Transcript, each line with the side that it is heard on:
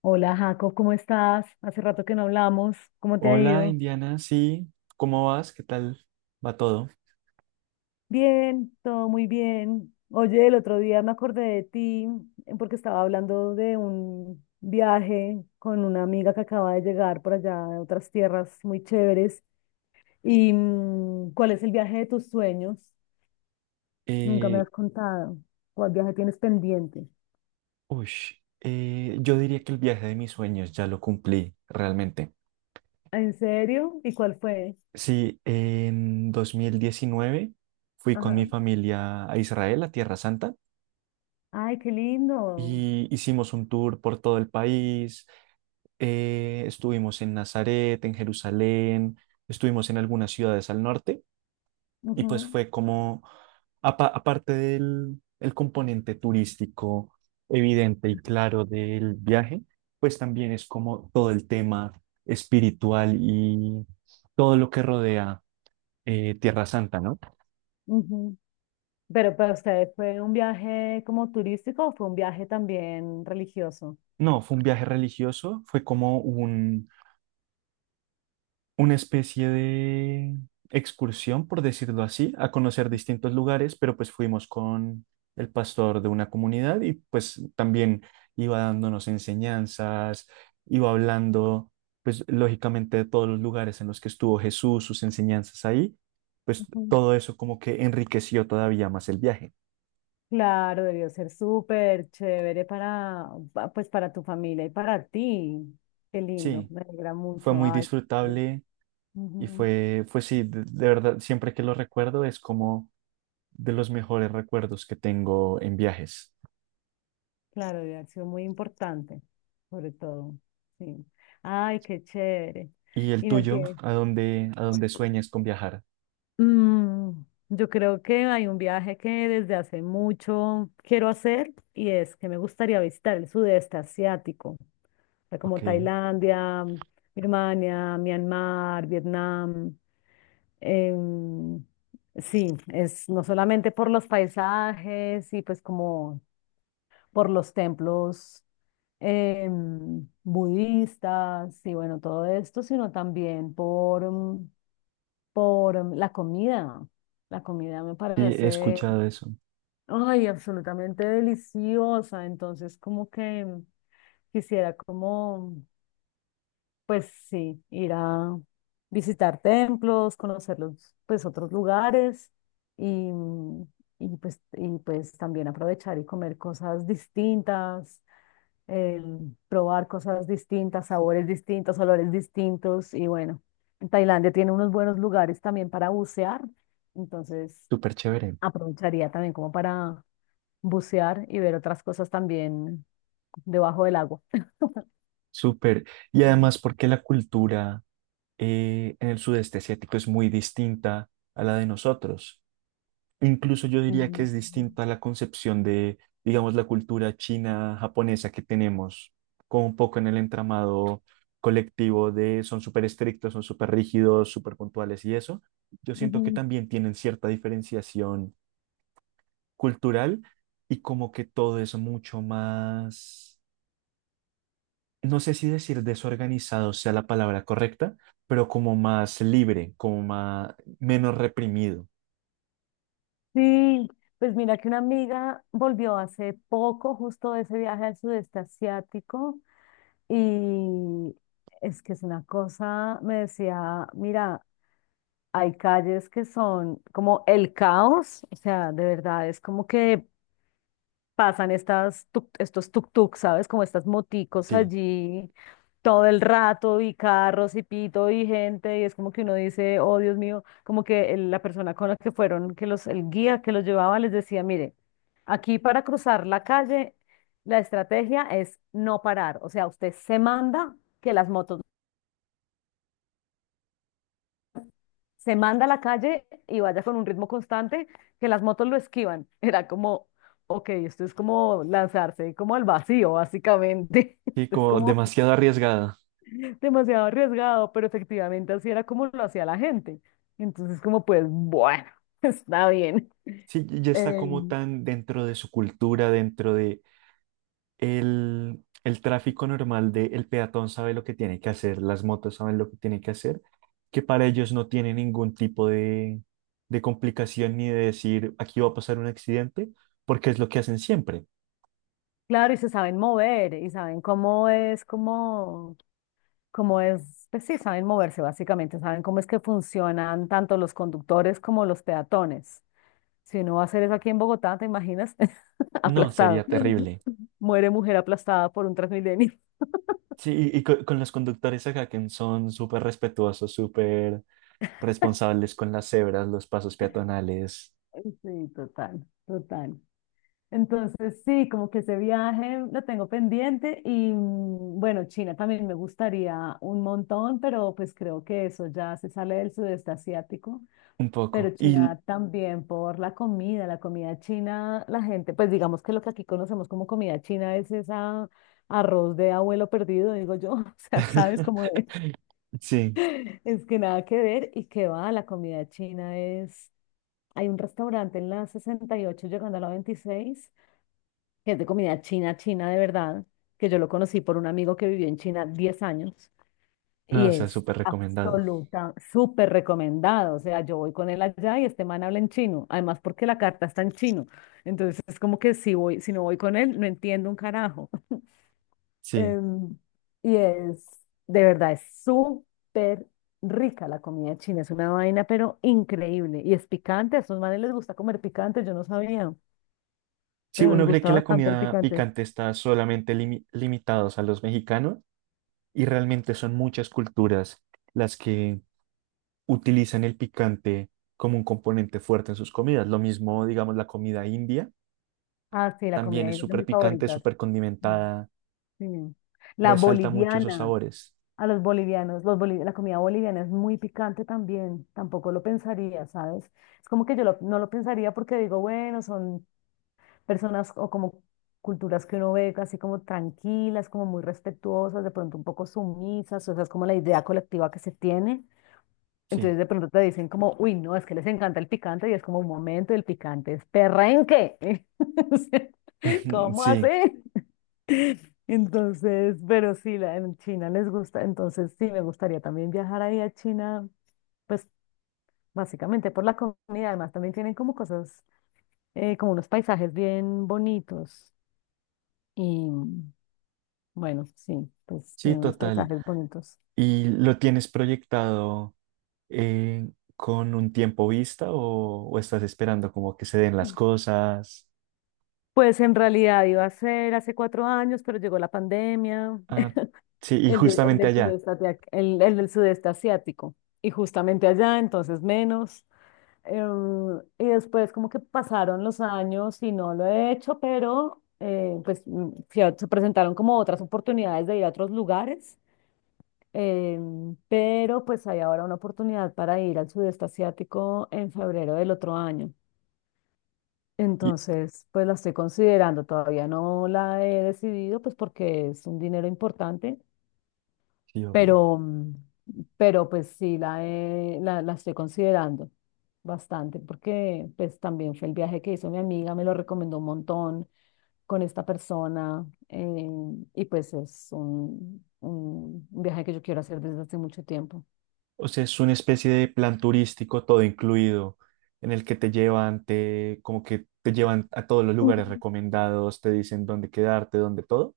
left: Hola Jaco, ¿cómo estás? Hace rato que no hablamos, ¿cómo te ha
right: Hola,
left: ido?
right: Indiana, sí, ¿cómo vas? ¿Qué tal va todo?
left: Bien, todo muy bien. Oye, el otro día me acordé de ti porque estaba hablando de un viaje con una amiga que acaba de llegar por allá de otras tierras muy chéveres. ¿Y cuál es el viaje de tus sueños? Nunca me
right: Eh,
left: has contado. ¿Cuál viaje tienes pendiente?
right: uy, yo diría que el viaje de mis sueños ya lo cumplí realmente.
left: ¿En serio? ¿Y cuál fue?
right: Sí, en 2019 fui con mi
left: Ajá.
right: familia a Israel, a Tierra Santa,
left: Ay, qué lindo.
right: y hicimos un tour por todo el país. Estuvimos en Nazaret, en Jerusalén, estuvimos en algunas ciudades al norte. Y pues
left: Ujú,
right: fue como, aparte del el componente turístico evidente y claro del viaje, pues también es como todo el tema espiritual y todo lo que rodea Tierra Santa, ¿no?
left: ujú. Pero para ustedes, ¿fue un viaje como turístico o fue un viaje también religioso?
right: No, fue un viaje religioso, fue como un una especie de excursión, por decirlo así, a conocer distintos lugares, pero pues fuimos con el pastor de una comunidad y pues también iba dándonos enseñanzas, iba hablando, pues lógicamente de todos los lugares en los que estuvo Jesús, sus enseñanzas ahí, pues
left: Ujú.
right: todo eso como que enriqueció todavía más el viaje.
left: Claro, debió ser súper chévere pues para tu familia y para ti. Qué lindo,
right: Sí,
left: me alegra
right: fue
left: mucho.
right: muy
left: Ay, bueno.
right: disfrutable y
left: Ujú.
right: fue sí, de verdad, siempre que lo recuerdo es como de los mejores recuerdos que tengo en viajes.
left: Claro, debe haber sido muy importante, sobre todo. Sí. Ay, qué chévere.
right: ¿Y el
left: Y no
right: tuyo?
left: tiene.
right: A dónde sueñas con viajar?
left: Mm, yo creo que hay un viaje que desde hace mucho quiero hacer y es que me gustaría visitar el sudeste asiático. Sea,
right: Ok,
left: como
right: sí,
left: Tailandia, Birmania, Myanmar, Vietnam. em, sí, es no solamente por los paisajes y pues como por los templos budistas y bueno, todo esto, sino también por la comida. La comida me
right: he
left: parece,
right: escuchado eso.
left: ay, absolutamente deliciosa. Entonces, como que quisiera como, pues sí, ir a visitar templos, conocer los, pues otros lugares y, mm, y pues también aprovechar y comer cosas distintas, eh, probar cosas distintas, sabores distintos, olores distintos y bueno, Tailandia tiene unos buenos lugares también para bucear, entonces
right: Súper chévere,
left: aprovecharía también como para bucear y ver otras cosas también debajo del agua.
right: súper. Y
left: Mm,
right: además porque la cultura en el sudeste asiático es muy distinta a la de nosotros. Incluso yo diría que es
left: mm,
right: distinta a la concepción de, digamos, la cultura china, japonesa que tenemos, como un poco en el entramado colectivo de son súper estrictos, son súper rígidos, súper puntuales y eso. Yo siento que
left: ujú.
right: también tienen cierta diferenciación cultural y como que todo es mucho más, no sé si decir desorganizado sea la palabra correcta, pero como más libre, como más, menos reprimido,
left: Sí, pues mira que una amiga volvió hace poco justo de ese viaje al sudeste asiático y es que es una cosa, me decía, mira, hay calles que son como el caos, o sea, de verdad es como que pasan estos tuk-tuk, ¿sabes? Como estas moticos
right: sí,
left: allí todo el rato y carros y pito y gente y es como que uno dice, oh Dios mío, como que la persona con la que fueron, que el guía que los llevaba les decía, mire, aquí para cruzar la calle, la estrategia es no parar, o sea, usted se manda. Que las motos Se manda a la calle y vaya con un ritmo constante, que las motos lo esquivan. Era como, ok, esto es como lanzarse como al vacío, básicamente.
right: sí,
left: Esto es
right: como
left: como
right: demasiado arriesgada.
left: demasiado arriesgado, pero efectivamente así era como lo hacía la gente. Entonces, como pues, bueno, está bien.
right: Sí, ya está
left: Eh,
right: como tan dentro de su cultura, dentro de el tráfico normal de el peatón sabe lo que tiene que hacer, las motos saben lo que tienen que hacer, que para ellos no tiene ningún tipo de complicación ni de decir aquí va a pasar un accidente, porque es lo que hacen siempre.
left: claro, y se saben mover y saben cómo es, pues sí, saben moverse básicamente, saben cómo es que funcionan tanto los conductores como los peatones. Si no va a ser eso aquí en Bogotá, ¿te imaginas?
right: No,
left: Aplastado.
right: sería terrible.
left: Muere mujer aplastada por un Transmilenio.
right: Sí, y con, los conductores acá que son súper respetuosos, súper responsables con las cebras, los pasos peatonales,
left: Sí, total, total. Entonces, sí, como que ese viaje lo tengo pendiente y bueno, China también me gustaría un montón, pero pues creo que eso ya se sale del sudeste asiático,
right: un
left: pero
right: poco. Y
left: China también por la comida china, la gente, pues digamos que lo que aquí conocemos como comida china es esa arroz de abuelo perdido, digo yo, o sea, sabes, como de.
right: sí,
left: Es que nada que ver y que va, la comida china es... Hay un restaurante en la 68 llegando a la 26 que es de comida china, china de verdad, que yo lo conocí por un amigo que vivió en China 10 años
right: no,
left: y
right: o sea,
left: es
right: súper recomendado.
left: absoluta, súper recomendado. O sea, yo voy con él allá y este man habla en chino, además porque la carta está en chino. Entonces es como que si voy, si no voy con él, no entiendo un carajo.
right: Sí.
left: Em, y es, de verdad, es súper rica la comida china, es una vaina, pero increíble. Y es picante, a esos manes les gusta comer picante, yo no sabía,
right: Sí,
left: pero les
right: uno cree
left: gusta
right: que la
left: bastante el
right: comida
left: picante.
right: picante está solamente limitados a los mexicanos y realmente son muchas culturas las que utilizan el picante como un componente fuerte en sus comidas. Lo mismo, digamos, la comida india
left: Ah, sí, la comida
right: también
left: ahí
right: es
left: es de
right: súper
left: mis
right: picante,
left: favoritas.
right: súper
left: Mm,
right: condimentada,
left: sí. La
right: resalta mucho esos
left: boliviana,
right: sabores.
left: a los bolivianos, la comida boliviana es muy picante también, tampoco lo pensaría, ¿sabes? Es como que no lo pensaría porque digo, bueno, son personas o como culturas que uno ve así como tranquilas, como muy respetuosas, de pronto un poco sumisas, o sea, es como la idea colectiva que se tiene.
right: Sí,
left: Entonces de pronto te dicen como, uy, no, es que les encanta el picante y es como un momento, el picante es perrenque. O sea, ¿cómo así?
right: sí,
left: Entonces, pero sí, en China les gusta, entonces sí, me gustaría también viajar ahí a China, pues básicamente por la comida, además también tienen como cosas, como unos paisajes bien bonitos. Y, bueno, sí, pues
right: sí,
left: tiene unos
right: total.
left: paisajes bonitos.
right: ¿Y lo tienes proyectado eh, con un tiempo vista o estás esperando como que se den las
left: Mm.
right: cosas?
left: Pues en realidad iba a ser hace 4 años, pero llegó la pandemia.
right: Ah, sí, y
left: El, de- el
right: justamente
left: del
right: allá.
left: sudeste, asiático- el, el del sudeste asiático. Y justamente allá, entonces menos. Y después como que pasaron los años y no lo he hecho, pero pues se presentaron como otras oportunidades de ir a otros lugares. Pero pues hay ahora una oportunidad para ir al sudeste asiático en febrero del otro año.
right: Y,
left: Entonces, pues la estoy considerando, todavía no la he decidido, pues porque es un dinero importante,
right: sí, obvio.
left: pero, mm, pero pues sí la estoy considerando bastante, porque pues también fue el viaje que hizo mi amiga, me lo recomendó un montón con esta persona, y pues es un viaje que yo quiero hacer desde hace mucho tiempo.
right: O sea, es una especie de plan turístico todo incluido, en el que te llevan, te, como que te llevan a todos los lugares recomendados, te dicen dónde quedarte, dónde todo.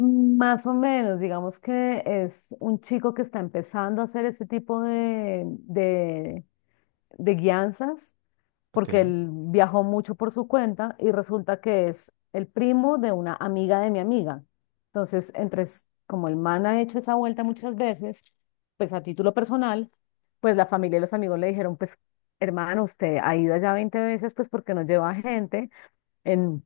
left: Más o menos, digamos que es un chico que está empezando a hacer ese tipo de guianzas,
right: Ok,
left: porque él viajó mucho por su cuenta y resulta que es el primo de una amiga de mi amiga. Entonces, como el man ha hecho esa vuelta muchas veces, pues a título personal, pues la familia y los amigos le dijeron, pues hermano, usted ha ido allá 20 veces, ¿pues porque no lleva gente? En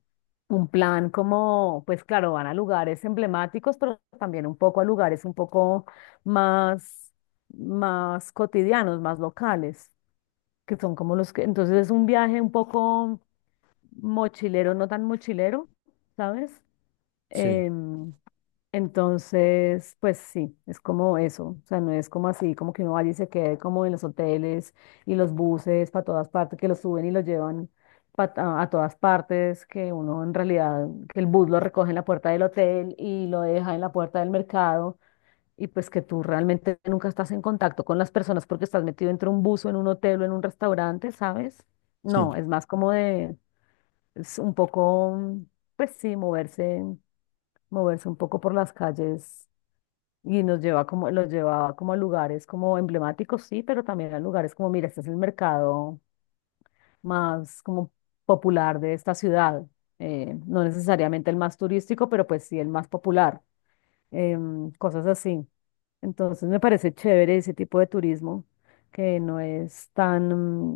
left: un plan como, pues claro, van a lugares emblemáticos, pero también un poco a lugares un poco más, más cotidianos, más locales, que son como los que, entonces es un viaje un poco mochilero, no tan mochilero, ¿sabes?
right: sí,
left: Em, entonces, pues sí, es como eso, o sea, no es como así, como que uno vaya y se quede como en los hoteles y los buses para todas partes, que los suben y los llevan a todas partes, que uno en realidad, que el bus lo recoge en la puerta del hotel y lo deja en la puerta del mercado y pues que tú realmente nunca estás en contacto con las personas porque estás metido entre un bus o en un hotel o en un restaurante, ¿sabes?
right: sí,
left: No, es más como de, es un poco, pues sí, moverse un poco por las calles y los llevaba como a lugares como emblemáticos, sí, pero también a lugares como, mira, este es el mercado más como popular de esta ciudad, no necesariamente el más turístico, pero pues sí el más popular, cosas así. Entonces me parece chévere ese tipo de turismo que no es tan,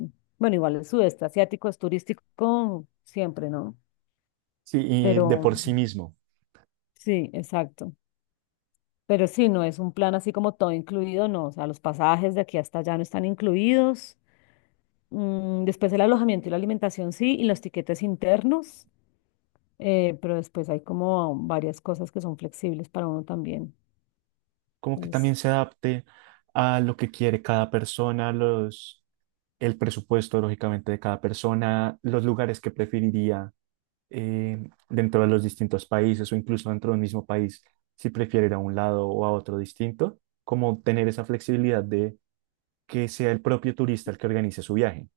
left: mm, bueno, igual el sudeste asiático es turístico siempre, ¿no?
right: sí, y de por
left: Pero
right: sí mismo.
left: sí, exacto. Pero sí, no es un plan así como todo incluido, no. O sea, los pasajes de aquí hasta allá no están incluidos. Después el alojamiento y la alimentación sí, y los tiquetes internos. Pero después hay como varias cosas que son flexibles para uno también.
right: Como que también
left: Entonces,
right: se adapte a lo que quiere cada persona, los, el presupuesto, lógicamente, de cada persona, los lugares que preferiría eh, dentro de los distintos países o incluso dentro del mismo país, si prefiere ir a un lado o a otro distinto, como tener esa flexibilidad de que sea el propio turista el que organice su viaje.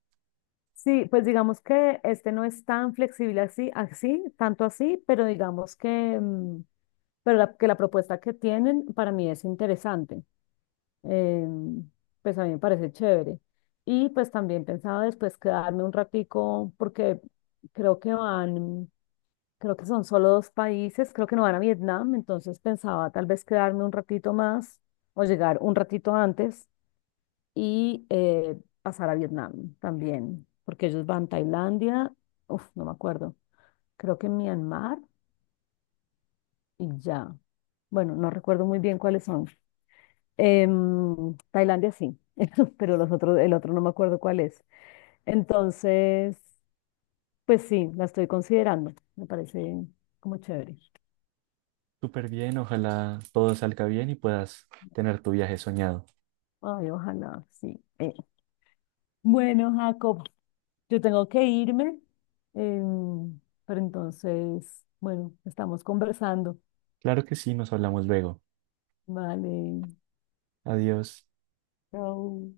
left: sí, pues digamos que este no es tan flexible así, así, tanto así, pero digamos que, pero que la propuesta que tienen para mí es interesante. em, pues a mí me parece chévere. Y pues también pensaba después quedarme un ratico porque creo que van, creo que son solo dos países, creo que no van a Vietnam, entonces pensaba tal vez quedarme un ratito más o llegar un ratito antes y pasar a Vietnam también, porque ellos van a Tailandia, uf, no me acuerdo, creo que Myanmar y ya. Bueno, no recuerdo muy bien cuáles son. Tailandia sí, pero los otros, el otro no me acuerdo cuál es. Entonces, pues sí, la estoy considerando. Me parece como chévere.
right: Súper bien, ojalá todo salga bien y puedas tener tu viaje soñado.
left: Ay, ojalá, sí. Bueno, Jacob, yo tengo que irme, em, pero entonces, bueno, estamos conversando.
right: Claro que sí, nos hablamos luego.
left: Vale,
right: Adiós.
left: chao.